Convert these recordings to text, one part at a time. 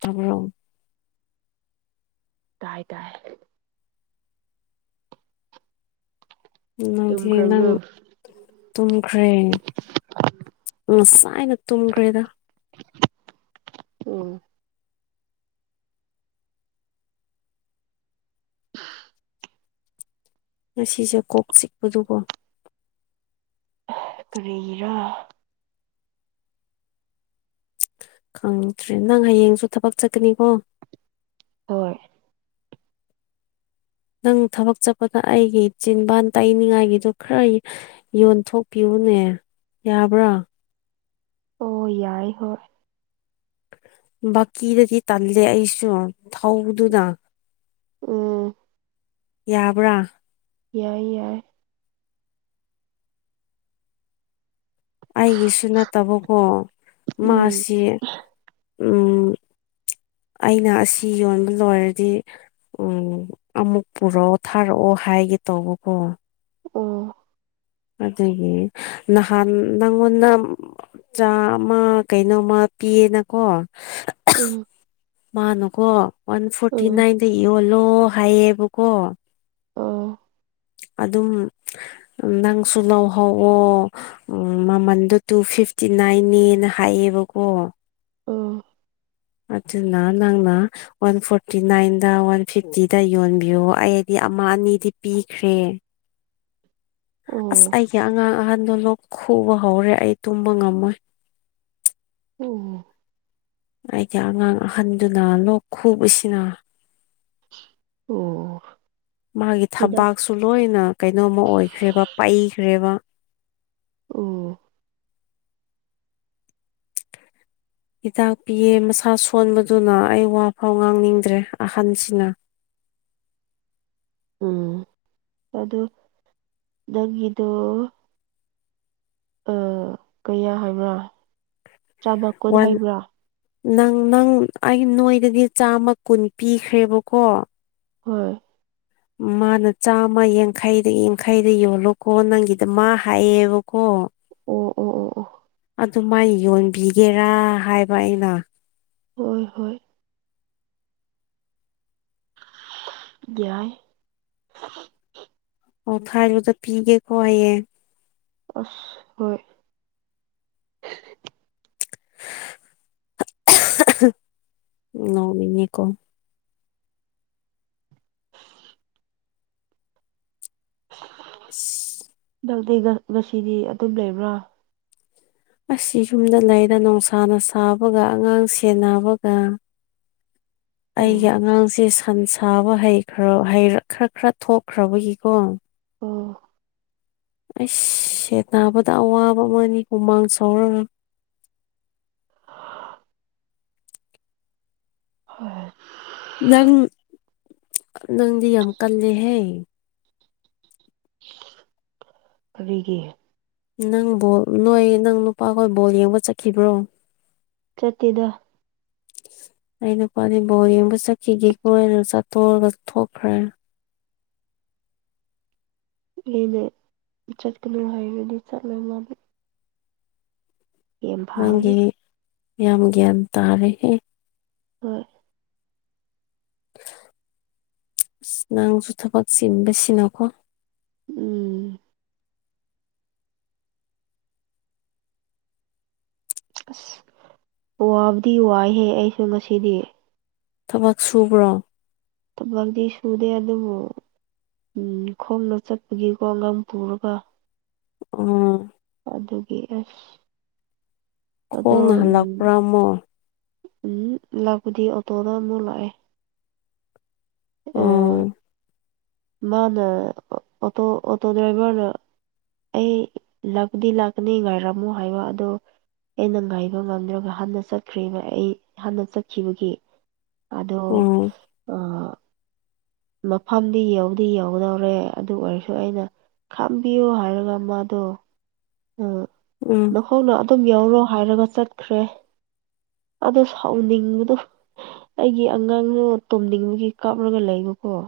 ꯇꯕꯔꯣ ꯇꯥꯏ ꯇꯥꯏ ꯅꯪꯗꯤ ꯅꯪ ꯇꯨꯝꯈ꯭ꯔꯕ꯭ꯔꯣ ꯇꯨꯝꯈ꯭ꯔꯦ ꯉꯁꯥꯏꯅ ꯇꯨꯝꯈ꯭ꯔꯦꯗ ꯑꯣꯝ ꯉꯁꯤꯁꯦ ꯀꯣꯛ ꯆꯤꯛꯄꯗꯨꯀꯣ ꯀꯦꯔꯥ ꯈꯪꯗ꯭ꯔꯦ ꯅꯪ ꯍꯌꯦꯡꯁꯨ ꯊꯕꯛ ꯆꯠꯀꯅꯤꯀꯣ ꯍꯣꯏ ꯅꯪ ꯊꯕꯛ ꯆꯠꯄꯗ ꯑꯩꯒꯤ ꯆꯤꯟꯕꯥꯟ ꯇꯥꯏꯅꯤꯡꯉꯥꯏꯒꯤꯗꯨ ꯈꯔ ꯌꯣꯟꯊꯣꯛꯄꯤꯌꯨ ꯑꯗꯨꯅꯦ ꯌꯥꯕ꯭ꯔꯥ ꯑꯣ ꯌꯥꯏ ꯍꯣꯏ ꯕꯀꯤꯗꯗꯤ ꯇꯜꯂꯦ ꯑꯩꯁꯨ ꯊꯧꯕꯗꯨꯗ ꯑ ꯌꯥꯕ꯭ꯔꯥ ꯌꯥꯏ ꯌꯥꯏ ꯑꯩꯒꯤꯁꯨ ꯅꯠꯇꯕꯀꯣ ꯎꯝ ꯃꯥꯁꯤ ꯑꯩꯅ ꯑꯁꯤ ꯌꯣꯟꯕ ꯂꯣꯏꯔꯗꯤ ꯎꯝ ꯑꯃꯨꯛ ꯄꯨꯔꯛꯑꯣ ꯊꯥꯔꯛꯑꯣ ꯍꯥꯏꯒꯦ ꯇꯧꯕꯀꯣ ꯎ ꯑꯗꯨꯗꯒꯤ ꯅꯥꯟ ꯅꯪꯣꯟꯅ ꯆꯥ ꯑꯃ ꯀꯩꯅꯣꯃ ꯄꯤꯌꯦꯅꯀꯣ ꯎꯝ ꯃꯥꯅꯨꯀꯣ ꯋꯥꯟ ꯐꯣꯔꯇꯤ ꯎꯝ ꯅꯥꯏꯟꯗ ꯌꯣꯜꯂꯣ ꯍꯥꯏꯌꯦꯕꯀꯣ ꯑ ꯑꯗꯨꯝ ꯅꯪꯁꯨ ꯂꯧꯍꯧꯋꯑꯣ ꯃꯃꯟꯗꯣ ꯇꯨ ꯐꯤ ꯐꯤꯐꯇꯤ ꯅꯥꯏꯟꯅꯅ ꯍꯥꯏꯌꯦꯕꯀꯣ ꯑ ꯑꯗꯨꯅ ꯅꯪꯅ ꯋꯥꯟ ꯐꯣꯔꯇꯤ ꯅꯥꯏꯟꯗ ꯋꯥꯟ ꯐꯤꯐꯇꯤꯗ ꯌꯣꯟꯕꯤꯌꯣ ꯑꯩꯗꯤ ꯑꯃ ꯑꯅꯤꯗꯤ ꯄꯤꯈ꯭ꯔꯦ ꯑꯁ ꯑꯣ ꯑꯩꯒꯤ ꯑꯉꯥꯡ ꯑꯍꯟꯗꯣ ꯂꯣꯛ ꯈꯨꯕ ꯍꯧꯔꯦ ꯑꯩ ꯇꯨꯝꯕ ꯉꯝꯃꯣꯏ ꯑꯣ ꯑꯩꯒꯤ ꯑꯉꯥꯡ ꯑꯍꯟꯗꯨꯅ ꯂꯣꯛ ꯈꯨꯕꯁꯤꯅ ꯑꯣ ꯃꯥꯒꯤ ꯍꯤꯗꯥꯛ ꯊꯕꯥꯛꯁꯨ ꯂꯣꯏꯅ ꯀꯩꯅꯣꯝꯃ ꯑꯣꯏꯈ꯭ꯔꯦꯕ ꯄꯩꯈ꯭ꯔꯦꯕ ꯑꯣ ꯍꯤꯗꯥꯛ ꯄꯤꯌꯦ ꯃꯁꯥ ꯁꯣꯟꯕꯗꯨꯅ ꯑꯩ ꯋꯥꯐꯥꯎ ꯉꯥꯡꯅꯤꯡꯗ꯭ꯔꯦ ꯑꯍꯟꯁꯤꯅ [inaudible] ꯎꯝ ꯑꯗ ꯅꯪꯒꯗꯨ ꯑ ꯀꯌꯥ ꯍꯥꯏꯕ꯭ꯔꯥ ꯆꯥꯝꯃ ꯀꯨꯟ ꯋꯥꯟ ꯍꯥꯏꯕ꯭ꯔꯥ ꯅꯪ ꯅꯪ ꯑꯩ ꯅꯣꯏꯗꯗꯤ ꯆꯥꯝꯃ ꯀꯨꯟ ꯄꯤꯈ꯭ꯔꯦꯕꯀꯣ ꯍꯣꯏ ꯃꯥꯅ ꯆꯥꯝꯃ ꯌꯥꯡꯈꯩꯗ ꯌꯥꯡꯈꯩꯗ ꯌꯣꯜꯂꯣꯀꯣ ꯅꯪꯒꯤꯗ ꯃꯥ ꯍꯥꯏꯌꯦꯕꯀꯣ ꯑꯣ ꯑꯣ ꯑꯣ ꯑꯣ ꯑꯗꯨꯃꯥꯏꯅ ꯌꯣꯟꯕꯤꯒꯦꯔꯥ ꯍꯥꯏꯕ ꯑꯩꯅ ꯍꯣꯏ ꯍꯣꯏ ꯌꯥꯏ ꯑꯣ ꯐꯕꯗ ꯄꯤꯒꯦꯀꯣ ꯍꯌꯦꯡ [inaudible] ꯑꯁ ꯍꯣꯏ ꯅꯣꯛꯅꯤꯡꯌꯦ ꯀꯣ [inaudible] ꯏꯁ ꯅꯪꯗꯤ ꯉꯁꯤꯗꯤ ꯑꯗꯨꯝ ꯂꯩꯕ꯭ꯔꯥ ꯑꯁꯤ ꯌꯨꯝꯗ ꯂꯩꯔ ꯅꯨꯡꯁꯥꯅ ꯁꯥꯕꯒ ꯑꯉꯥꯡ ꯁꯦꯟꯅꯕꯒ [unintelligible] ꯑꯩꯒꯤ ꯑꯉꯥꯡꯁꯦ ꯁꯟ ꯁꯥꯕ ꯍꯩꯔ ꯍꯩ ꯈꯔ ꯈꯔ ꯈꯔ ꯊꯣꯛꯈ꯭ꯔꯕꯒꯤꯀꯣ ꯑꯣ ꯁꯦꯟꯅꯥꯕꯗ ꯑꯋꯥꯕ ꯑꯃꯅꯤ ꯍꯨꯃꯥꯡ ꯁꯧꯔꯒ [unintelligible] ꯍꯣꯏ ꯍꯣꯏ [inaudible] ꯅꯪ ꯅꯪꯗꯤ ꯌꯥꯝ ꯀꯜꯂꯦꯍꯦ ꯀꯔꯤꯒꯤ ꯅꯪ ꯕꯣꯜ ꯅꯣꯏ ꯅꯪ ꯅꯨꯄꯥꯈꯣꯏ ꯕꯣꯜ ꯌꯦꯡꯕ ꯆꯠꯈꯤꯕ꯭ꯔꯣ ꯆꯠꯇꯦꯗ ꯑꯩ ꯅꯨꯄꯥꯗꯤ ꯕꯣ ꯌꯦꯡꯕ ꯆꯠꯈꯤꯒꯦ ꯀꯣ ꯍꯥꯢꯅ ꯆꯠꯇꯣꯛꯑꯒ ꯊꯣꯛꯈ꯭ꯔꯦ ꯑꯩꯅ ꯆꯠꯀꯅꯨ ꯍꯥꯏꯔꯗꯤ ꯆꯠꯂꯣꯢ ꯃꯥꯗꯤ ꯌꯥꯝ ꯅꯪꯒꯤ ꯐꯥꯕꯅꯦ ꯌꯥꯝ ꯒ꯭ꯌꯥꯟ ꯇꯥꯔꯦꯍꯦ ꯍꯣꯏ ꯅꯪ ꯊꯕꯛ ꯆꯤꯟꯕꯥ ꯁꯤꯅꯀꯣ ꯎꯝ ꯑꯁ ꯋꯥꯕꯨꯗꯤ ꯋꯥꯏꯍꯦ ꯑꯩꯁꯨ ꯉꯁꯤꯗꯤ ꯊꯕꯛ ꯁꯨꯕ꯭ꯔꯣ ꯊꯕꯛꯗꯤ ꯁꯨꯗꯦ ꯑꯗꯨꯕꯨ ꯎ ꯈꯣꯡꯗ ꯆꯠꯄꯒꯤꯀꯣ ꯑꯉꯥꯡ ꯄꯨꯔꯒ ꯎꯝ ꯑꯗꯨꯒꯤ ꯑꯁ ꯑꯗꯣ ꯈꯣꯡꯅ ꯎꯝ ꯍꯂꯥꯛꯄ꯭ꯔꯥ ꯑꯃꯨꯛ ꯎꯝ ꯂꯥꯛꯄꯗꯤ ꯑꯣꯇꯣꯗ ꯑꯃꯨꯛ ꯂꯥꯛꯑꯦ ꯑꯝ ꯑꯣ ꯃꯥꯅ ꯑꯣꯇꯣ ꯑꯣꯇꯣ ꯗ꯭ꯔꯥꯏꯚꯔꯅ ꯑꯩ ꯂꯛꯗꯤ ꯂꯥꯛꯀꯅꯤ ꯉꯥꯏꯔꯝꯃꯣ ꯍꯥꯏꯕ ꯑꯗꯣ ꯑꯩꯅ ꯉꯥꯏꯕ ꯉꯝꯗ꯭ꯔꯒ ꯍꯥꯟꯅ ꯆꯠꯈ꯭ꯔꯦꯕ ꯑꯩ ꯍꯥꯟꯅ ꯆꯠꯈꯤꯕꯒꯤ ꯑꯗꯣ ꯑꯣ ꯑ ꯃꯐꯝꯗꯤ ꯌꯧꯗꯤ ꯌꯧꯗꯧꯔꯦ ꯑꯗꯨ ꯑꯣꯏꯔꯁꯨ ꯑꯩꯅ ꯈꯥꯝꯕꯤꯌꯣ ꯍꯥꯏꯔꯒ ꯃꯥꯗꯣ ꯎ ꯎꯝ ꯅꯈꯣꯡꯅ ꯑꯗꯨꯝ ꯌꯥꯎꯔꯣ ꯍꯥꯏꯔꯒ ꯆꯠꯈ꯭ꯔꯦ ꯑꯗꯣ ꯁꯥꯎꯅꯤꯡꯕꯗꯣ ꯑꯩꯒꯤ ꯑꯉꯥꯡꯗꯣ ꯇꯣꯝꯅꯤꯡꯕꯒꯤ ꯀꯥꯞꯂꯒ ꯂꯩꯕꯀꯣ ꯑꯣ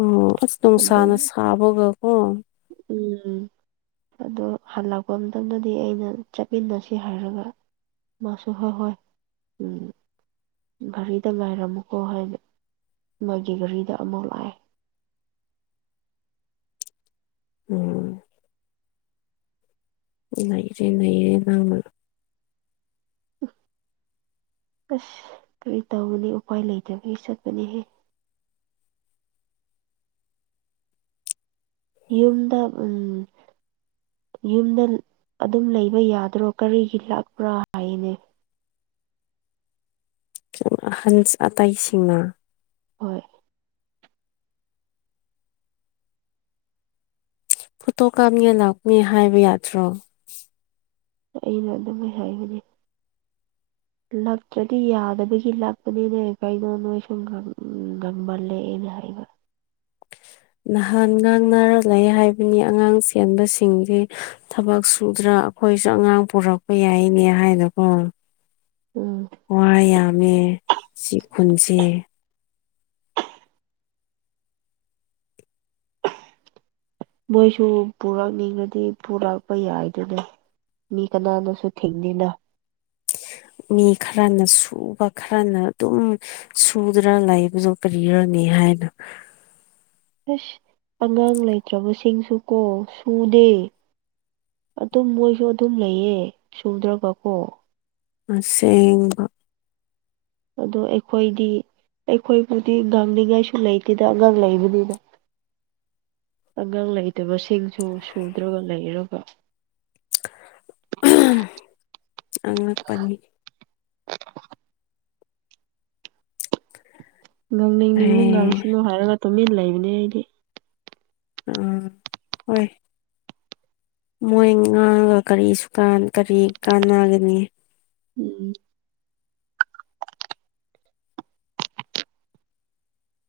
ꯑꯣ ꯑꯁ ꯅꯨꯡꯁꯥꯅ ꯁꯥꯕꯒꯀꯣ ꯎꯝ ꯑꯗꯨ ꯍꯜꯂꯛꯄ ꯃꯇꯝꯗꯗꯤ ꯑꯩꯅ ꯆꯠꯃꯤꯟꯅꯁꯤ ꯍꯥꯏꯔꯒ ꯃꯥꯁꯨ ꯍꯣꯏ ꯍꯣꯏ ꯎ ꯘꯔꯤꯗ ꯉꯥꯏꯔꯝꯃꯨꯀꯣ ꯍꯥꯏꯅ ꯃꯒꯤ ꯘꯔꯤꯗ ꯑꯃꯨꯛ ꯂꯥꯛꯑꯦ ꯎꯝ ꯅꯩꯔꯦ ꯅꯩꯔꯦ ꯅꯪꯅꯥ ꯑꯁ ꯀꯔꯤ ꯇꯧꯒꯅꯤ ꯎꯄꯥꯏ ꯂꯩꯇꯕꯩ ꯆꯠꯄꯅꯦꯍꯦ ꯌꯨꯝꯗ ꯎ ꯌꯨꯝꯗ ꯑꯗꯨꯝ ꯂꯩꯕ ꯌꯥꯗ꯭ꯔꯣ ꯀꯔꯤꯒꯤ ꯂꯥꯛꯄ꯭ꯔꯥ ꯍꯥꯏꯅꯦ ꯑꯍꯟ ꯑꯇꯩꯁꯤꯡꯅ ꯍꯣꯏ ꯐꯨꯇꯣ ꯀꯥꯞꯅꯤꯉꯥꯏ ꯂꯥꯛꯅꯤ ꯍꯥꯏꯕ ꯌꯥꯗ꯭ꯔꯣ ꯑꯩꯅ ꯑꯗꯨꯝꯥꯏ ꯍꯥꯏꯕꯅꯦ ꯂꯞꯇ꯭ꯔꯗꯤ ꯌꯥꯗꯕꯒꯤ ꯂꯄꯅꯤꯅꯦ ꯀꯩꯅꯣ ꯅꯣꯏ ꯁꯨꯝ ꯉꯪꯕꯜꯂꯦ ꯅ ꯍꯥꯏꯕ ꯅꯍꯥꯟ ꯉꯥꯡꯅꯔꯥ ꯂꯩ ꯍꯥꯏꯕꯅꯤ ꯑꯉꯥꯡ ꯆꯦꯟꯕꯁꯤꯡꯁꯤ ꯊꯕꯛ ꯁꯨꯗ꯭ꯔꯥ ꯑꯩꯈꯣꯏꯁꯨ ꯑꯉꯥꯡ ꯄꯨꯔꯛꯄ ꯌꯥꯏꯅꯦ ꯍꯥꯏꯅꯀꯣ ꯎꯝ ꯋꯥ ꯌꯥꯝꯃꯦ ꯁꯤ ꯈꯨꯟꯁꯦ ꯃꯣꯏꯁꯨ ꯄꯨꯔꯛꯅꯤꯡꯉꯗꯤ ꯄꯨꯔꯛꯄ ꯌꯥꯏꯗꯨꯅ ꯃꯤ ꯀꯅꯥꯅꯁꯨ ꯊꯤꯡꯂꯤꯅ ꯃꯤ ꯈꯔꯅ ꯁꯨꯕ ꯈꯔꯅ ꯑꯗꯨꯝ ꯁꯨꯗ꯭ꯔ ꯂꯩꯕꯗꯣ ꯀꯔꯤꯔꯅꯤ ꯍꯥꯏꯅ [inaudible] ꯑꯁ ꯑꯉꯥꯡ ꯂꯩꯇ꯭ꯔꯕꯁꯤꯡꯁꯨ ꯀꯣ ꯁꯨꯗꯦ ꯑꯗꯨꯝ ꯃꯣꯏꯁꯨ ꯑꯗꯨꯝ ꯂꯩꯌꯦ ꯁꯨꯗ꯭ꯔꯕꯀꯣ ꯑꯁꯦꯡꯕ ꯑꯗꯣ ꯑꯩꯈꯣꯏꯗꯤ ꯑꯩꯈꯣꯏꯕꯨꯗꯤ ꯉꯥꯡꯅꯤꯡꯉꯥꯏꯁꯨ ꯂꯩꯇꯦꯗ ꯑꯉꯥꯡ ꯂꯩꯕꯅꯤꯅ ꯑꯒꯥꯡ ꯂꯩ ꯃꯁꯤꯡꯁꯨ ꯁꯨꯗ꯭ꯔꯒ ꯂꯩꯔꯒ ꯑꯉꯛꯄꯅꯤ ꯉꯥꯡꯅꯤꯡꯅꯤꯡꯕ ꯑꯦ ꯉꯥꯡꯁꯅꯨ ꯍꯥꯏꯔꯒ ꯇꯨꯃꯤꯟꯅ ꯂꯩꯕꯅꯦ ꯑꯩꯗꯤ ꯑꯝ ꯍꯣꯏ ꯃꯣꯏ ꯉꯥꯡꯉꯒ ꯀꯔꯤ ꯁꯨꯀꯥꯟ ꯀꯔꯤ ꯀꯥꯟꯅꯒꯅꯤ ꯎꯝ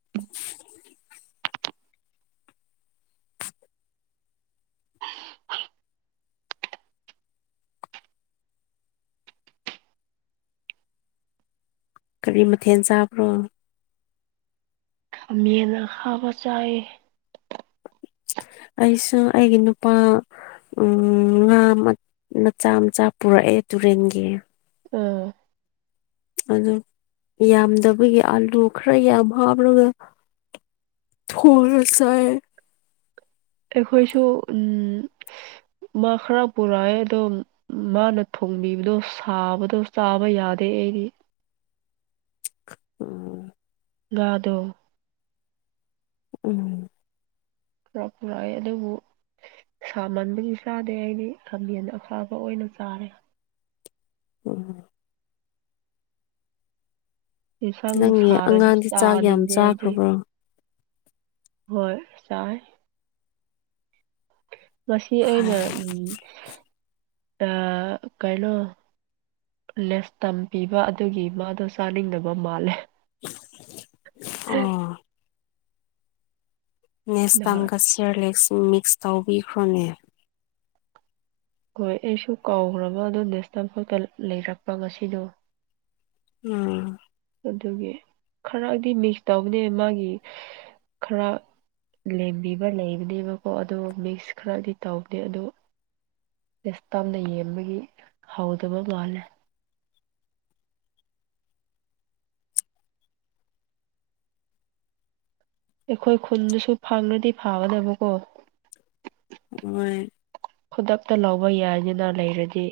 [inaudible] ꯀꯔꯤ ꯃꯊꯦꯜ ꯆꯥꯕ꯭ꯔꯣ ꯈꯥꯃꯦꯟ ꯑꯈꯥꯕ ꯆꯥꯏꯌꯦ ꯑꯩꯁꯨ ꯑꯩꯒꯤ ꯅꯨꯄꯥ ꯎꯝ ꯉꯥ ꯃꯆꯥ ꯃꯆꯥ ꯄꯨꯔꯛꯑꯦ ꯇꯨꯔꯦꯟꯒꯤ ꯑꯝ ꯑꯗꯨ ꯌꯥꯝꯗꯕꯒꯤ ꯑꯥꯂꯨ ꯈꯔ ꯌꯥꯝ ꯍꯥꯞ ꯔꯒ ꯊꯨꯔꯁꯦ ꯑꯩꯈꯣꯏꯁꯨ ꯎꯝ ꯃꯥ ꯈꯔ ꯄꯨꯔꯛꯑꯦ ꯑꯗꯣ ꯃꯥꯅ ꯊꯣꯡꯕꯤꯕꯗꯣ ꯁꯥꯕꯗꯣ ꯆꯥꯕ ꯌꯥꯗꯦ ꯑꯦꯔꯤ ꯎꯝ ꯉꯥꯗꯣ ꯎꯝ ꯄ꯭ꯔ ꯄꯨꯔꯛꯑꯦ ꯑꯗꯣꯕꯨ ꯁꯥꯃꯟꯕꯒꯤ ꯆꯥꯗꯦ ꯑꯩꯗꯤ ꯈꯥꯃꯦꯟꯗ ꯑꯐꯕ ꯑꯣꯏꯅ ꯆꯥꯔꯦ ꯎꯝ ꯌꯦꯟꯁꯥꯡ ꯅꯪꯒꯤ ꯁꯥꯔꯗꯤ ꯑꯉꯥꯡꯗꯤ ꯆꯥꯛ ꯌꯥꯝ ꯆꯥꯅꯤꯡꯗꯦ ꯑꯩꯗꯤ ꯆꯥꯈ꯭ꯔꯕ꯭ꯔꯣ ꯍꯣꯏ ꯆꯥꯏ ꯃꯁꯤ ꯑꯩꯅ ꯎ ꯑ ꯀꯩꯅꯩꯅꯣ ꯂꯦꯁ ꯇꯝ ꯄꯤꯕ ꯑꯗꯨꯒꯤ ꯃꯥꯗꯣ ꯆꯥꯅꯤꯡꯗꯕ ꯃꯥꯜꯂꯦ ꯑꯣ ꯅꯍꯥꯟ ꯅꯦꯛꯁꯇꯝꯒ ꯆꯌꯔꯂꯦꯛꯁ ꯃꯤꯛꯁ ꯇꯧꯕꯤꯈ꯭ꯔꯣꯅꯦ ꯍꯣꯏ ꯑꯩꯁꯨ ꯀꯥꯎꯈ꯭ꯔꯕ ꯑꯣ ꯅꯦꯁꯇꯝꯐꯥꯎꯇ ꯂꯩꯔꯛꯄ ꯉꯁꯤꯗꯣ ꯎꯝ ꯑꯗꯨꯒꯤ ꯈꯔꯗꯤ ꯃꯤꯛꯁ ꯇꯧꯕꯅꯦ ꯃꯥꯒꯤ ꯈꯔ ꯂꯦꯝꯕꯤꯕ ꯂꯩꯕꯅꯦꯕꯀꯣ ꯑꯗꯣ ꯃꯤꯛꯁ ꯈꯔꯗꯤ ꯇꯧꯗꯦ ꯑꯗꯣ ꯇꯁ ꯇꯥꯝꯅ ꯌꯦꯡꯕꯒꯤ ꯍꯥꯎꯗꯕ ꯃꯥꯜꯂꯦ ꯑꯩꯈꯣꯏ ꯈꯨꯟꯗꯨꯁꯨ ꯐꯥꯡꯅꯗꯤ ꯐꯥꯒꯗꯕꯀꯣ ꯍꯣꯏ ꯈꯨꯗꯛꯇ ꯂꯧꯕ ꯌꯥꯏꯗꯅ ꯂꯩꯔꯗꯤ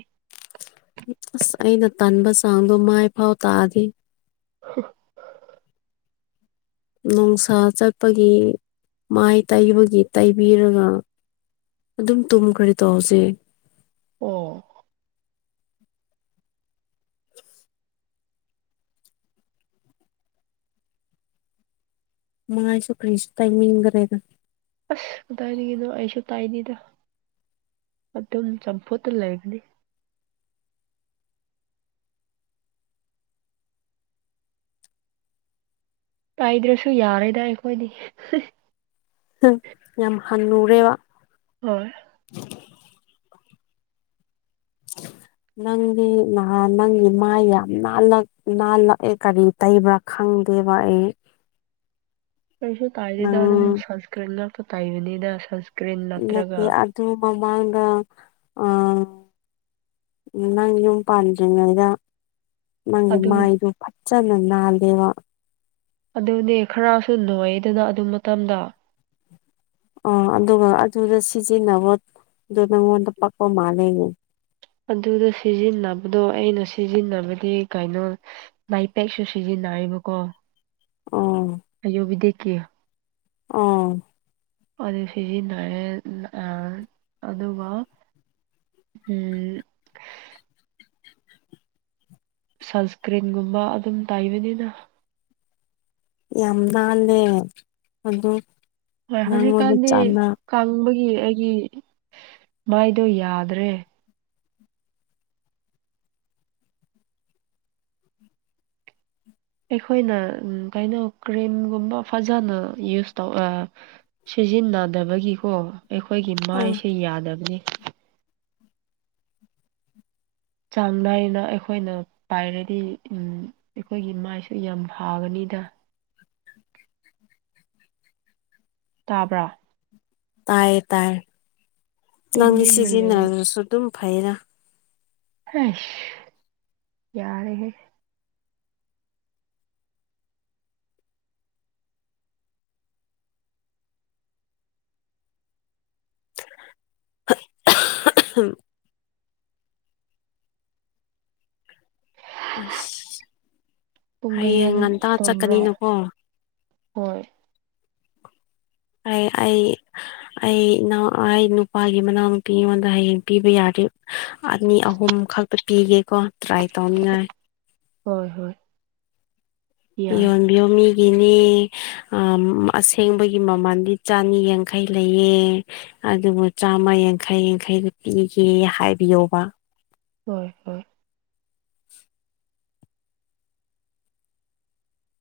ꯑꯁ ꯑꯩꯅ ꯇꯟꯕ ꯆꯥꯡꯗꯣ ꯃꯥꯏꯐꯥꯎ ꯇꯥꯛꯑꯗꯤꯦ [inaudible] ꯅꯨꯡꯁꯥ ꯆꯠꯄꯒꯤ ꯃꯥꯏ ꯇꯩꯕꯒꯤ ꯇꯩꯕꯤꯔꯒ ꯑꯗꯨꯝ ꯇꯨꯝ ꯈꯔꯤ ꯇꯧꯁꯦ ꯑꯣ ꯃꯥꯁꯨ ꯐ꯭ꯔꯦꯁ ꯇꯥꯏꯃꯤꯗꯔꯦꯗ ꯗꯥꯥꯏꯅꯤ ꯀꯅꯣ ꯑꯩꯁꯨ ꯇꯥꯏꯅꯤꯗ ꯑꯗꯨꯝ ꯆꯝꯐꯨꯠꯇ ꯂꯩꯒꯅꯤ ꯀꯥꯏꯗ꯭ꯔꯁꯨ ꯌꯥꯔꯦꯗ ꯑꯩꯈꯣꯏꯗꯤ ꯝ ꯌꯥꯝ ꯍꯟꯅꯨꯨꯔꯦ ꯋꯥ ꯍ [inaudible] ꯅꯪꯒꯤ ꯅꯍ ꯅꯪꯒꯤ ꯃꯥꯏ ꯌꯥꯝ ꯅꯥꯜꯂꯛꯑꯦ ꯀꯔꯤ ꯇꯩꯕ꯭ꯔꯥ ꯈꯪ ꯗꯦꯕꯥꯛꯑ ꯄꯩꯁꯨ ꯇꯥꯏꯗꯗ ꯑꯗꯨꯝ ꯁꯁꯀꯔꯅꯤꯡ ꯉ ꯇꯥꯏꯕꯤꯅꯤꯗ ꯅꯠꯇꯦ ꯑꯗꯨ ꯃꯃꯥꯡꯗ ꯑ ꯅꯪ ꯌꯨꯝ ꯄꯥꯟꯗ꯭ꯔꯤꯉꯩꯗ ꯅꯪꯒꯤ ꯑꯗꯨ ꯃꯥ ꯏꯗꯨ ꯐꯆꯅ ꯅꯜꯦ ꯋꯥ ꯑꯗꯨꯅꯦ ꯈꯔꯁꯨ ꯅꯣꯏꯗꯅ ꯑꯗꯨ ꯃꯇꯝꯗ ꯑ ꯑꯗꯨꯒ ꯑꯗꯨꯗ ꯁꯤꯖꯤꯟꯅꯕꯗ ꯅꯪꯉꯣꯟꯗ ꯄꯛꯄ ꯃꯥꯜꯂꯦꯅꯦ ꯑꯗꯨꯗ ꯁꯤꯖꯤꯟꯅꯕꯗꯣ ꯑꯩꯅ ꯁꯤꯖꯤꯟꯅꯕꯗꯤ ꯀꯩꯅꯣ ꯥꯏꯄꯦꯛꯁꯨ ꯁꯤꯖꯤꯟꯅ ꯌꯥꯥꯏꯕꯀꯣ ꯑꯣ ꯑꯌꯨꯕꯤ ꯗꯈꯤ ꯑꯥ ꯑꯗꯨ ꯁꯤꯖꯤꯟꯅꯔꯦ ꯑꯗꯨꯒ ꯎꯝ ꯁꯟꯁꯀ꯭ꯔꯤꯟꯒꯨꯝꯕ ꯑꯗꯨꯝ ꯇꯥꯏꯕꯅꯤꯅ ꯌꯥꯝꯗꯂꯦ ꯑꯗꯨꯣ ꯍꯣꯏ ꯍꯧꯖꯤꯛꯀꯥꯟꯗꯤ ꯀꯪꯕꯒꯤ ꯑꯩꯒꯤ ꯃꯥꯏꯗꯣ ꯌꯥꯗ꯭ꯔꯦ ꯑꯩꯈꯣꯏꯅ ꯀꯩꯅꯣ ꯀ꯭ꯔꯤꯝꯒꯨꯝꯕ ꯐꯖꯅ ꯌꯨꯁ ꯇꯧ ꯁꯤꯖꯤꯟꯅꯗꯕꯒꯤꯀꯣ ꯑꯩꯈꯣꯏꯒꯤ ꯎꯝ ꯃꯥꯏꯁꯦ ꯌꯥꯗꯕꯅꯤ ꯆꯥꯡ ꯅꯥꯏꯅ ꯑꯩꯈꯣꯏꯅ ꯄꯥꯏꯔꯗꯤ ꯑꯩꯈꯣꯏꯒꯤ ꯃꯥꯏꯁꯨ ꯌꯥꯝ ꯐꯒꯅꯤ ꯗ ꯇꯥꯕ꯭ꯔꯥ ꯇꯥꯏ ꯇꯥꯏ ꯅꯪꯗꯤ ꯇꯨꯃꯤꯟꯅ ꯂꯩ ꯁꯤꯖꯤꯟꯅꯔꯁꯨ ꯑꯗꯨꯝ ꯐꯩꯔꯥ ꯑ ꯌꯥꯔ ꯍ ꯎ ꯑꯁ ꯄꯨꯡ ꯍꯌꯦꯡ ꯀꯌꯥꯗ ꯉꯟꯇꯥ ꯇꯨꯝꯕ꯭ꯔꯥ ꯆꯠꯀꯅꯤꯅꯀꯣ ꯍꯣꯏ ꯑꯩ ꯑꯩ ꯑꯩ ꯏꯎ ꯑꯩ ꯅꯨꯄꯥꯒꯤ ꯃꯅꯥꯎ ꯅꯨꯨꯄꯤ ꯑꯩꯉꯣꯟꯗ ꯍꯌꯦꯡ ꯄꯤꯕ ꯌꯥꯔꯤ ꯑꯅꯤ ꯑꯍꯨꯝ ꯈꯛꯇ ꯄꯤꯒꯦꯀꯣ ꯇ꯭ꯔꯥꯏ ꯇꯧꯅꯤꯡꯉꯥꯏ ꯍꯣꯏ ꯍꯣꯏ ꯌꯥꯏ ꯌꯣꯟ ꯌꯣꯃꯤ ꯒꯤꯅꯦ ꯑꯁꯦꯡꯕꯒꯤ ꯃꯃꯜꯗꯤ ꯆꯅꯤ ꯌꯥꯡꯈꯩ ꯂꯩꯑ ꯑꯗꯨꯕꯨ ꯆꯥꯝꯃ ꯌꯥꯡꯈꯩ ꯌꯥꯡꯈꯩꯗ ꯄꯤꯒꯦ ꯍꯥꯏꯕꯤꯌꯕ ꯍꯣꯏ ꯍꯣꯏ [inaudible]